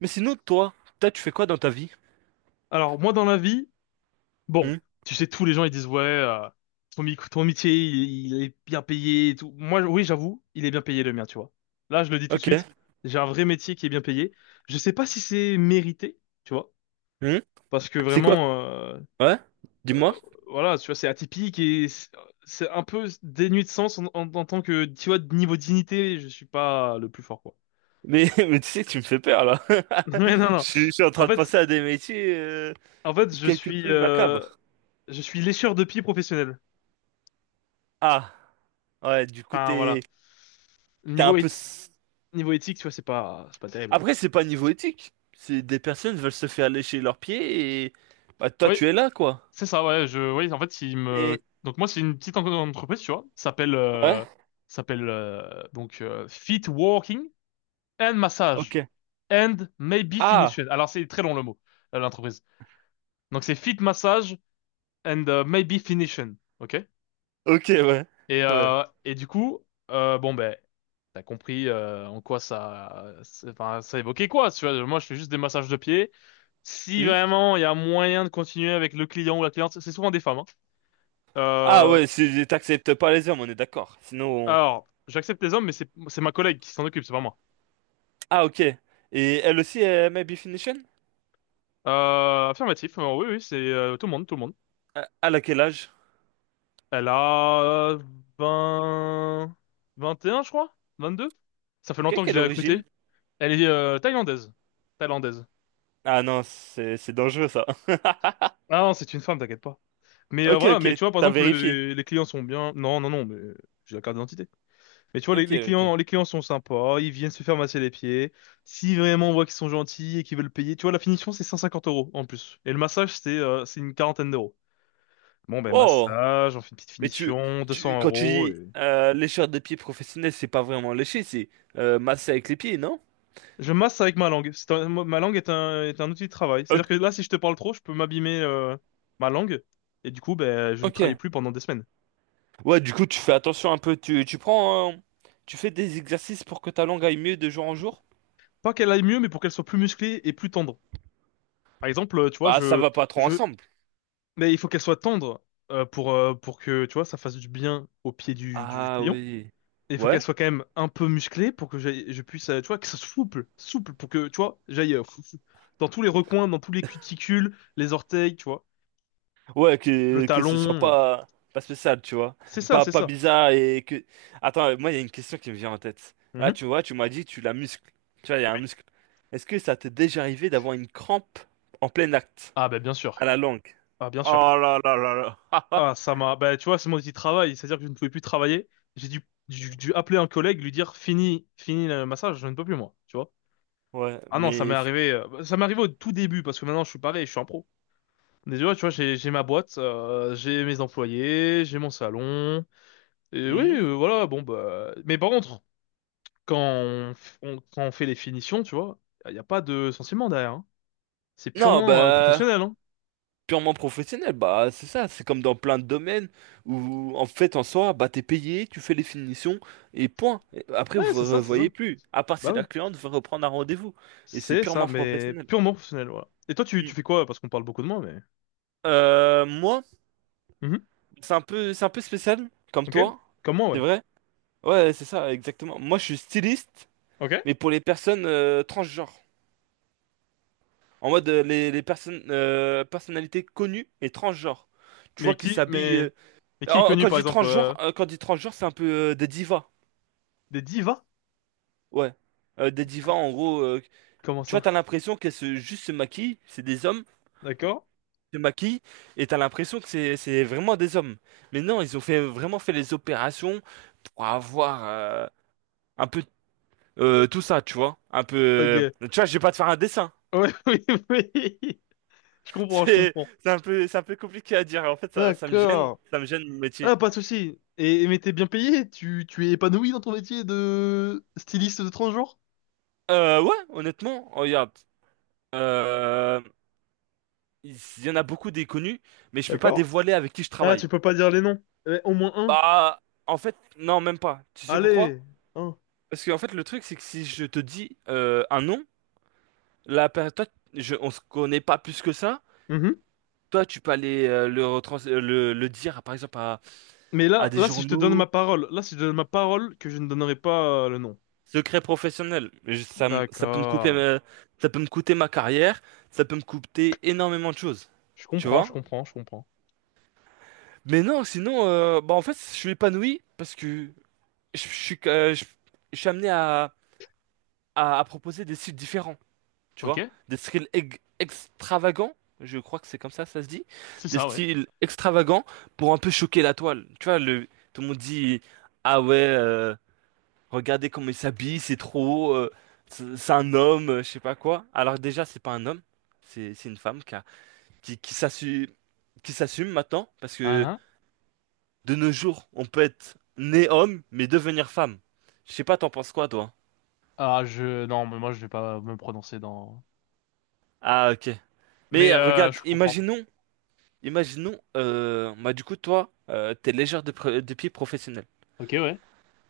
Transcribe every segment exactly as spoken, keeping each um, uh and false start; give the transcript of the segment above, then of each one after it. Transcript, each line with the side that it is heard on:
right: Mais sinon, toi, toi, tu fais quoi dans ta vie?
left: Alors moi dans la vie, bon,
right: Hmm.
left: tu sais tous les gens ils disent ouais euh, ton, mic- ton métier il, il est bien payé et tout. Moi oui j'avoue il est bien payé le mien tu vois. Là je le dis tout de
right: Ok.
left: suite, j'ai un vrai métier qui est bien payé. Je sais pas si c'est mérité tu vois
right: Hmm.
left: parce que
right: C'est quoi?
left: vraiment euh,
right: Ouais?
left: euh,
right: Dis-moi.
left: voilà tu vois c'est atypique et c'est c'est un peu dénué de sens en, en- en tant que tu vois de niveau dignité je suis pas le plus fort quoi.
right: Mais, mais tu sais, tu me fais peur là.
left: Mais non
right: Je
left: non
right: suis, je suis en
left: en
right: train de
left: fait
right: passer à des métiers euh,
left: en fait je
right: quelque
left: suis
right: peu
left: euh,
right: macabres.
left: je suis lécheur de pieds professionnel.
right: Ah, ouais, du coup,
left: Enfin
right: t'es,
left: voilà.
right: t'es un
left: Niveau
right: peu.
left: éthi-
right: s-
left: Niveau éthique, tu vois, c'est pas, c'est pas terrible, quoi.
right: Après, c'est pas niveau éthique. C'est des personnes veulent se faire lécher leurs pieds et. Bah, toi,
left: Oui,
right: tu es là, quoi.
left: c'est ça, ouais, je, oui, en fait, il
right: Mais.
left: me, donc moi, c'est une petite en- entreprise, tu vois, ça s'appelle,
right: Ouais?
left: euh, ça s'appelle, euh, donc, euh, Fit Walking and
right: Ok.
left: Massage and Maybe
right: Ah,
left: Finishing. Alors, c'est très long le mot, euh, l'entreprise. Donc, c'est Fit Massage and euh, Maybe Finishing, ok?
right: ok, ouais.
left: Et,
right: Ouais.
left: euh, et du coup, euh, bon ben, t'as compris euh, en quoi ça, c'est- enfin, ça évoquait quoi, tu vois. Moi, je fais juste des massages de pieds. Si
right: Hmm.
left: vraiment il y a moyen de continuer avec le client ou la cliente, c'est souvent des femmes, hein.
right: Ah,
left: Euh,
right: ouais, c'est- t'acceptes pas les hommes, on est d'accord. Sinon,
left: alors, j'accepte les hommes, mais c'est c'est ma collègue qui s'en occupe, c'est pas moi.
right: Ah, ok. Et elle aussi est Maybe Finition?
left: Euh, affirmatif, euh, oui, oui, c'est euh, tout le monde, tout le monde.
right: Ah, elle a quel âge?
left: Elle a euh, vingt, vingt et un, je crois, vingt-deux. Ça fait
right: Ok,
left: longtemps que je
right: quelle
left: l'ai recrutée.
right: origine?
left: Elle est euh, thaïlandaise. Thaïlandaise.
right: Ah non, c'est c'est dangereux ça.
left: Ah non, c'est une femme, t'inquiète pas. Mais euh,
right: Ok,
left: voilà,
right: ok,
left: mais tu vois, par
right: t'as
left: exemple,
right: vérifié.
left: les, les clients sont bien. Non, non, non, mais j'ai la carte d'identité. Mais tu vois, les,
right: Ok,
left: les
right: ok.
left: clients, les clients sont sympas, ils viennent se faire masser les pieds. Si vraiment on voit qu'ils sont gentils et qu'ils veulent payer, tu vois, la finition, c'est cent cinquante euros en plus. Et le massage, c'est euh, c'est une quarantaine d'euros. Bon, ben,
right: Oh!
left: massage, on fait une petite
right: Mais tu,
left: finition,
right: tu
left: 200
right: quand tu
left: euros.
right: dis
left: Et...
right: euh, lécheur de pieds professionnel, c'est pas vraiment lécher, c'est euh, masser avec les pieds, non?
left: Je masse avec ma langue. C'est un- ma langue est un, est un outil de travail. C'est-à-dire que
right: Ok.
left: là, si je te parle trop, je peux m'abîmer euh, ma langue. Et du coup, ben, je ne travaille
right: Ok.
left: plus pendant des semaines.
right: Ouais, du coup, tu fais attention un peu. Tu, tu prends. euh, tu fais des exercices pour que ta langue aille mieux de jour en jour?
left: Pas qu'elle aille mieux, mais pour qu'elle soit plus musclée et plus tendre. Par exemple, euh, tu vois,
right: Bah, ça
left: je,
right: va pas trop
left: je,
right: ensemble.
left: mais il faut qu'elle soit tendre euh, pour euh, pour que tu vois ça fasse du bien au pied du du
right: Ah
left: client.
right: oui.
left: Et il faut qu'elle
right: Ouais?
left: soit quand même un peu musclée pour que j'aille- je puisse, euh, tu vois, que ça soit souple, souple pour que tu vois j'aille euh, fou- fou- dans tous les recoins, dans tous les cuticules, les orteils, tu vois,
right: Ouais,
left: le
right: que, que ce soit
left: talon. euh.
right: pas, pas spécial, tu vois.
left: C'est ça,
right: Pas,
left: c'est
right: pas
left: ça.
right: bizarre et que. Attends, moi, il y a une question qui me vient en tête. Là,
left: Mhm.
right: tu vois, tu m'as dit, tu la muscles. Tu vois, il y a un
left: Oui.
right: muscle. Est-ce que ça t'est déjà arrivé d'avoir une crampe en plein acte,
left: Ah bah bien
right: à
left: sûr.
right: la langue?
left: Ah bien
right: Oh
left: sûr.
right: là là là là.
left: Ah ça m'a, bah tu vois, c'est mon petit travail, c'est-à-dire que je ne pouvais plus travailler. J'ai dû, dû, dû appeler un collègue, lui dire fini, fini le massage, je ne peux plus moi, tu vois.
right: Ouais,
left: Ah non, ça m'est
right: mais.
left: arrivé, euh, ça m'est arrivé au tout début parce que maintenant je suis pareil, je suis un pro. Déjà, tu vois, j'ai j'ai ma boîte, euh, j'ai mes employés, j'ai mon salon. Et oui,
right: Hmm.
left: euh, voilà, bon bah. Mais par contre, quand on, f- on- quand on fait les finitions, tu vois, il n'y a pas de sentiment derrière, hein. C'est
right: Non,
left: purement euh,
right: bah,
left: professionnel, hein.
right: purement professionnel, bah c'est ça, c'est comme dans plein de domaines où en fait en soi, bah t'es payé, tu fais les finitions et point. Et après
left: Ouais,
right: vous
left: c'est
right: ne
left: ça, c'est
right: revoyez
left: ça.
right: plus, à part si
left: Bah
right: la
left: ouais,
right: cliente veut reprendre un rendez-vous et c'est
left: c'est ça,
right: purement
left: mais
right: professionnel.
left: purement professionnel, voilà. Et toi, tu, tu
right: Mm.
left: fais quoi? Parce qu'on parle beaucoup de moi, mais.
right: Euh, moi,
left: Mhm.
right: c'est un peu, c'est un peu spécial comme
left: Ok,
right: toi,
left: comme moi,
right: c'est
left: ouais.
right: vrai? Ouais, c'est ça, exactement. Moi je suis styliste,
left: Ok.
right: mais pour les personnes euh, transgenres, en mode euh, les, les personnes euh, personnalités connues et transgenres. Tu vois
left: Mais
right: qu'ils
left: qui,
right: s'habillent.
left: mais,
right: euh,
left: mais qui est
right: En-
left: connu,
right: Quand je
left: par
right: dis
left: exemple,
right: transgenre,
left: euh,
right: euh, quand je dis transgenre, c'est un peu euh, des divas.
left: des divas?
right: Ouais. Euh, des
left: C-
right: divas, en gros. euh,
left: Comment
right: tu vois,
left: ça?
right: t'as l'impression qu'elles se, juste se maquillent. C'est des hommes,
left: D'accord?
right: se maquillent. Et t'as l'impression que c'est, c'est vraiment des hommes. Mais non, ils ont fait, vraiment fait les opérations pour avoir euh, un peu euh, tout ça, tu vois. Un peu. euh,
left: Ok.
right: Tu vois, je vais pas te faire un dessin.
left: Ouais, oui, oui. Je comprends, je
right: C'est,
left: comprends.
right: c'est un peu, c'est un peu compliqué à dire. En fait, ça, ça me gêne.
left: D'accord.
right: Ça me gêne mon métier.
left: Ah, pas de souci. Et, mais t'es bien payé? Tu, tu es épanoui dans ton métier de styliste de transgenre?
right: Euh, ouais, honnêtement, regarde. euh, il y en a beaucoup des connus, mais je peux pas
left: D'accord?
right: dévoiler avec qui je
left: Ah,
right: travaille.
left: tu peux pas dire les noms. Eh, au moins un.
right: Bah, en fait, non, même pas. Tu sais pourquoi?
left: Allez, un.
right: Parce qu'en fait, le truc, c'est que si je te dis euh, un nom, la per- toi, je, on se connaît pas plus que ça.
left: Mhm.
right: Toi, tu peux aller euh, le, retrans- euh, le, le dire, par exemple, à,
left: Mais là,
right: à des
left: là, si je te donne ma
right: journaux,
left: parole, là, si je te donne ma parole, que je ne donnerai pas euh, le nom.
right: secret professionnel. Je- ça, me- ça peut me couper,
left: D'accord.
right: ma- ça peut me coûter ma carrière, ça peut me coûter énormément de choses.
left: Je
right: Tu
left: comprends, je
right: vois?
left: comprends, je comprends.
right: Mais non, sinon, euh, bah en fait, je suis épanoui parce que je, je suis, euh, je, je suis amené à, à, à proposer des styles différents, tu
left: Ok,
right: vois, des styles ex- extravagants, je crois que c'est comme ça, ça se dit,
left: c'est
right: des
left: ça, ouais.
right: styles extravagants pour un peu choquer la toile. Tu vois, le, tout le monde dit, ah ouais, euh, regardez comment il s'habille, c'est trop haut, euh, c'est c'est un homme, euh, je sais pas quoi. Alors déjà, c'est pas un homme, c'est c'est une femme qui a- qui, qui s'assume, qui s'assume maintenant, parce que
left: Ah, ah.
right: de nos jours, on peut être né homme, mais devenir femme. Je sais pas, t'en penses quoi, toi?
left: Ah, je. Non, mais moi, je vais pas me prononcer dans.
right: Ah, ok.
left: Mais
right: Mais
left: euh,
right: regarde,
left: je comprends.
right: imaginons, imaginons, euh, bah du coup, toi, euh, t'es légère de, pre- de pied professionnel.
left: Ok, ouais.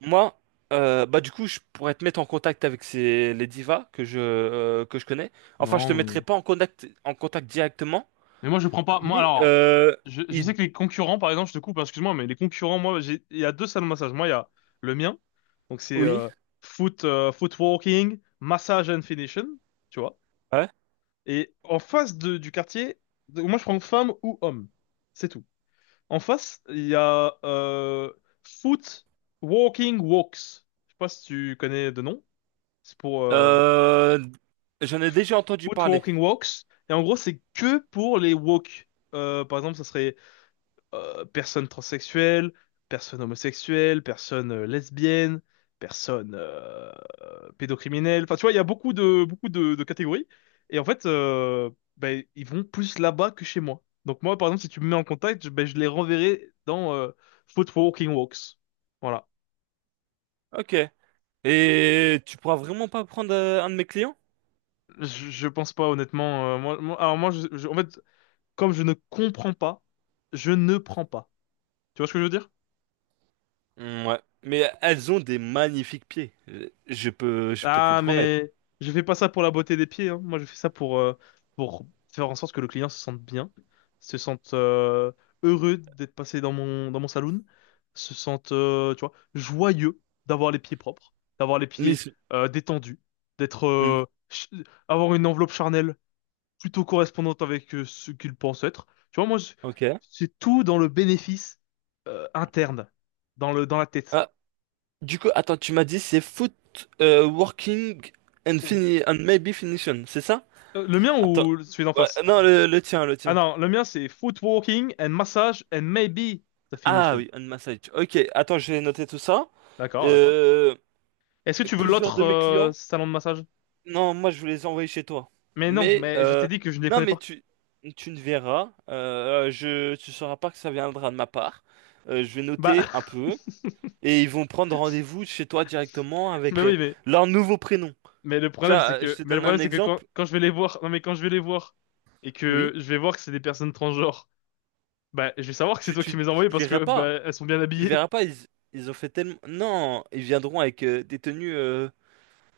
right: Moi, euh, bah du coup, je pourrais te mettre en contact avec ces, les divas que je, euh, que je connais. Enfin, je
left: Non,
right: te mettrai
left: mais...
right: pas en contact, en contact directement,
left: mais moi je prends pas. Moi
right: mais
left: alors,
right: euh,
left: je, je
right: il-
left: sais que les concurrents, par exemple, je te coupe, hein, excuse-moi, mais les concurrents, moi, j'ai il y a deux salles de massage. Moi, il y a le mien, donc c'est
right: oui,
left: euh, foot, euh, foot walking, massage and finishing, tu vois.
right: ouais.
left: Et en face de, du quartier, donc moi je prends femme ou homme, c'est tout. En face, il y a euh, foot walking walks. Je sais pas si tu connais de nom. C'est pour euh,
right: Euh, J'en ai déjà entendu
left: foot
right: parler.
left: walking walks. Et en gros, c'est que pour les walks. Euh, par exemple, ça serait euh, personne transsexuelle, personne homosexuelle, personne euh, lesbienne, personne euh, pédocriminelle. Enfin, tu vois, il y a beaucoup de beaucoup de, de catégories. Et en fait, euh, ben, ils vont plus là-bas que chez moi. Donc moi, par exemple, si tu me mets en contact, je, ben, je les renverrai dans euh, Footwalking Walks. Voilà.
right: Ok. Et tu pourras vraiment pas prendre euh, un de mes clients?
left: Je, je pense pas, honnêtement. euh, moi, moi- alors moi, je- je- en fait, comme je ne comprends pas, je ne prends pas. Tu vois ce que je veux dire?
right: Mm, ouais. Mais elles ont des magnifiques pieds. Je je peux, je peux te le
left: Ah,
right: promettre.
left: mais je fais pas ça pour la beauté des pieds, hein. Moi, je fais ça pour, euh, pour faire en sorte que le client se sente bien, se sente euh, heureux d'être passé dans mon, dans mon saloon, se sente, euh, tu vois, joyeux d'avoir les pieds propres, d'avoir les pieds
right: Mais.
left: euh, détendus, d'être,
right: Hmm.
left: euh, ch- avoir une enveloppe charnelle plutôt correspondante avec euh, ce qu'il pense être. Tu vois, moi, je-
right: Ok.
left: c'est tout dans le bénéfice euh, interne, dans le, dans la tête.
right: Ah, du coup, attends, tu m'as dit c'est foot euh, working and fini and maybe finition, c'est ça?
left: Euh, Le mien
right: Attends.
left: ou celui d'en
right: Ouais,
left: face?
right: non, le, le tien, le
left: Ah
right: tien.
left: non, le mien c'est footwalking and massage and maybe the
right: Ah
left: finishing.
right: oui, un massage. Ok, attends, je vais noter tout ça.
left: D'accord, d'accord.
right: Euh,
left: Est-ce que tu veux
right: plusieurs
left: l'autre
right: de mes
left: euh,
right: clients.
left: salon de massage?
right: Non, moi je vais les envoyer chez toi.
left: Mais non,
right: Mais
left: mais je t'ai
right: euh,
left: dit que je ne les
right: non,
left: prenais
right: mais
left: pas.
right: tu tu ne verras. Euh, je tu sauras pas que ça viendra de ma part. Euh, je vais
left: Bah,
right: noter un peu et ils vont prendre rendez-vous chez toi directement
left: mais
right: avec euh,
left: oui, mais
right: leur nouveau prénom.
left: mais le
right: Tu
left: problème c'est
right: vois, euh, je
left: que
right: te
left: mais le
right: donne
left: problème
right: un
left: c'est que quand
right: exemple.
left: quand je vais les voir, non mais quand je vais les voir et que
right: Oui.
left: je vais voir que c'est des personnes transgenres, bah je vais savoir que c'est
right: Tu,
left: toi
right: tu,
left: qui me les as
right: tu
left: envoyées
right: le
left: parce
right: verras
left: que
right: pas.
left: bah elles sont bien
right: Tu le
left: habillées.
right: verras pas. Ils, ils ont fait tellement. Non, ils viendront avec euh, des tenues euh,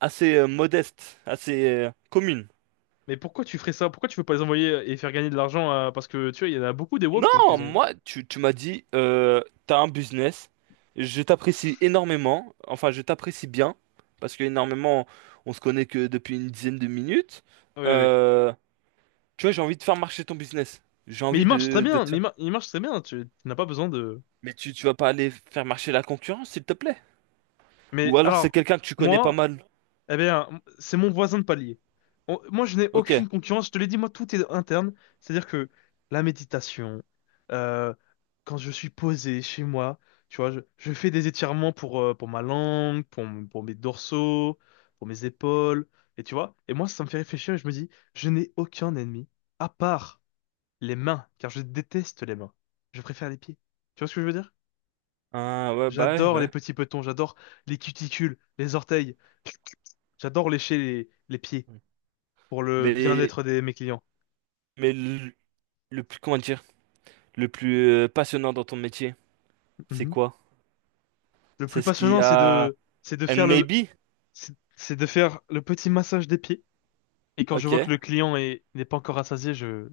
right: assez euh, modestes, assez euh, communes.
left: Mais pourquoi tu ferais ça? Pourquoi tu veux pas les envoyer et faire gagner de l'argent à- Parce que tu vois, il y en a beaucoup des woks donc
right: Non,
left: ils ont.
right: moi, tu, tu m'as dit, euh, t'as un business. Je t'apprécie énormément. Enfin, je t'apprécie bien. Parce que énormément, on se connaît que depuis une dizaine de minutes.
left: Oui, oui.
right: Euh, Tu vois, j'ai envie de faire marcher ton business. J'ai
left: Mais
right: envie
left: ils marchent très
right: de, de
left: bien.
right: te
left: Mais ils
right: faire.
left: mar- ils marchent très bien. Tu tu n'as pas besoin de.
right: Mais tu, tu vas pas aller faire marcher la concurrence, s'il te plaît. Ou
left: Mais
right: alors c'est
left: alors,
right: quelqu'un que tu connais pas
left: moi,
right: mal.
left: eh bien, c'est mon voisin de palier. On- Moi, je n'ai
right: Ok.
left: aucune concurrence. Je te l'ai dit, moi, tout est interne. C'est-à-dire que la méditation, euh, quand je suis posé chez moi, tu vois, je, je fais des étirements pour, euh, pour ma langue, pour, m- pour mes dorsaux, pour mes épaules, et tu vois. Et moi, ça me fait réfléchir et je me dis, je n'ai aucun ennemi, à part les mains, car je déteste les mains. Je préfère les pieds. Tu vois ce que je veux dire?
right: Ah ouais, bah ouais,
left: J'adore les
right: ouais.
left: petits petons, j'adore les cuticules, les orteils. J'adore lécher les, les pieds pour le
right: Mais,
left: bien-être de mes clients.
right: mais le, le plus, comment dire, le plus euh, passionnant dans ton métier, c'est
left: Mhm.
right: quoi?
left: Le
right: C'est
left: plus
right: ce qu'il y
left: passionnant, c'est
right: a.
left: de, c'est de
right: And
left: faire le,
right: maybe?
left: c'est c'est de faire le petit massage des pieds. Et quand je
right: Ok.
left: vois que le client est, n'est pas encore rassasié, je,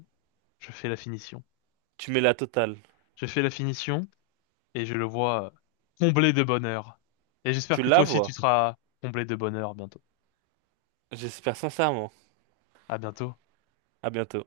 left: je fais la finition.
right: Tu mets la totale.
left: Je fais la finition et je le vois comblé de bonheur. Et j'espère
right: Tu
left: que
right: la
left: toi aussi tu
right: vois?
left: seras comblé de bonheur bientôt.
right: J'espère sincèrement.
left: À bientôt.
right: À bientôt.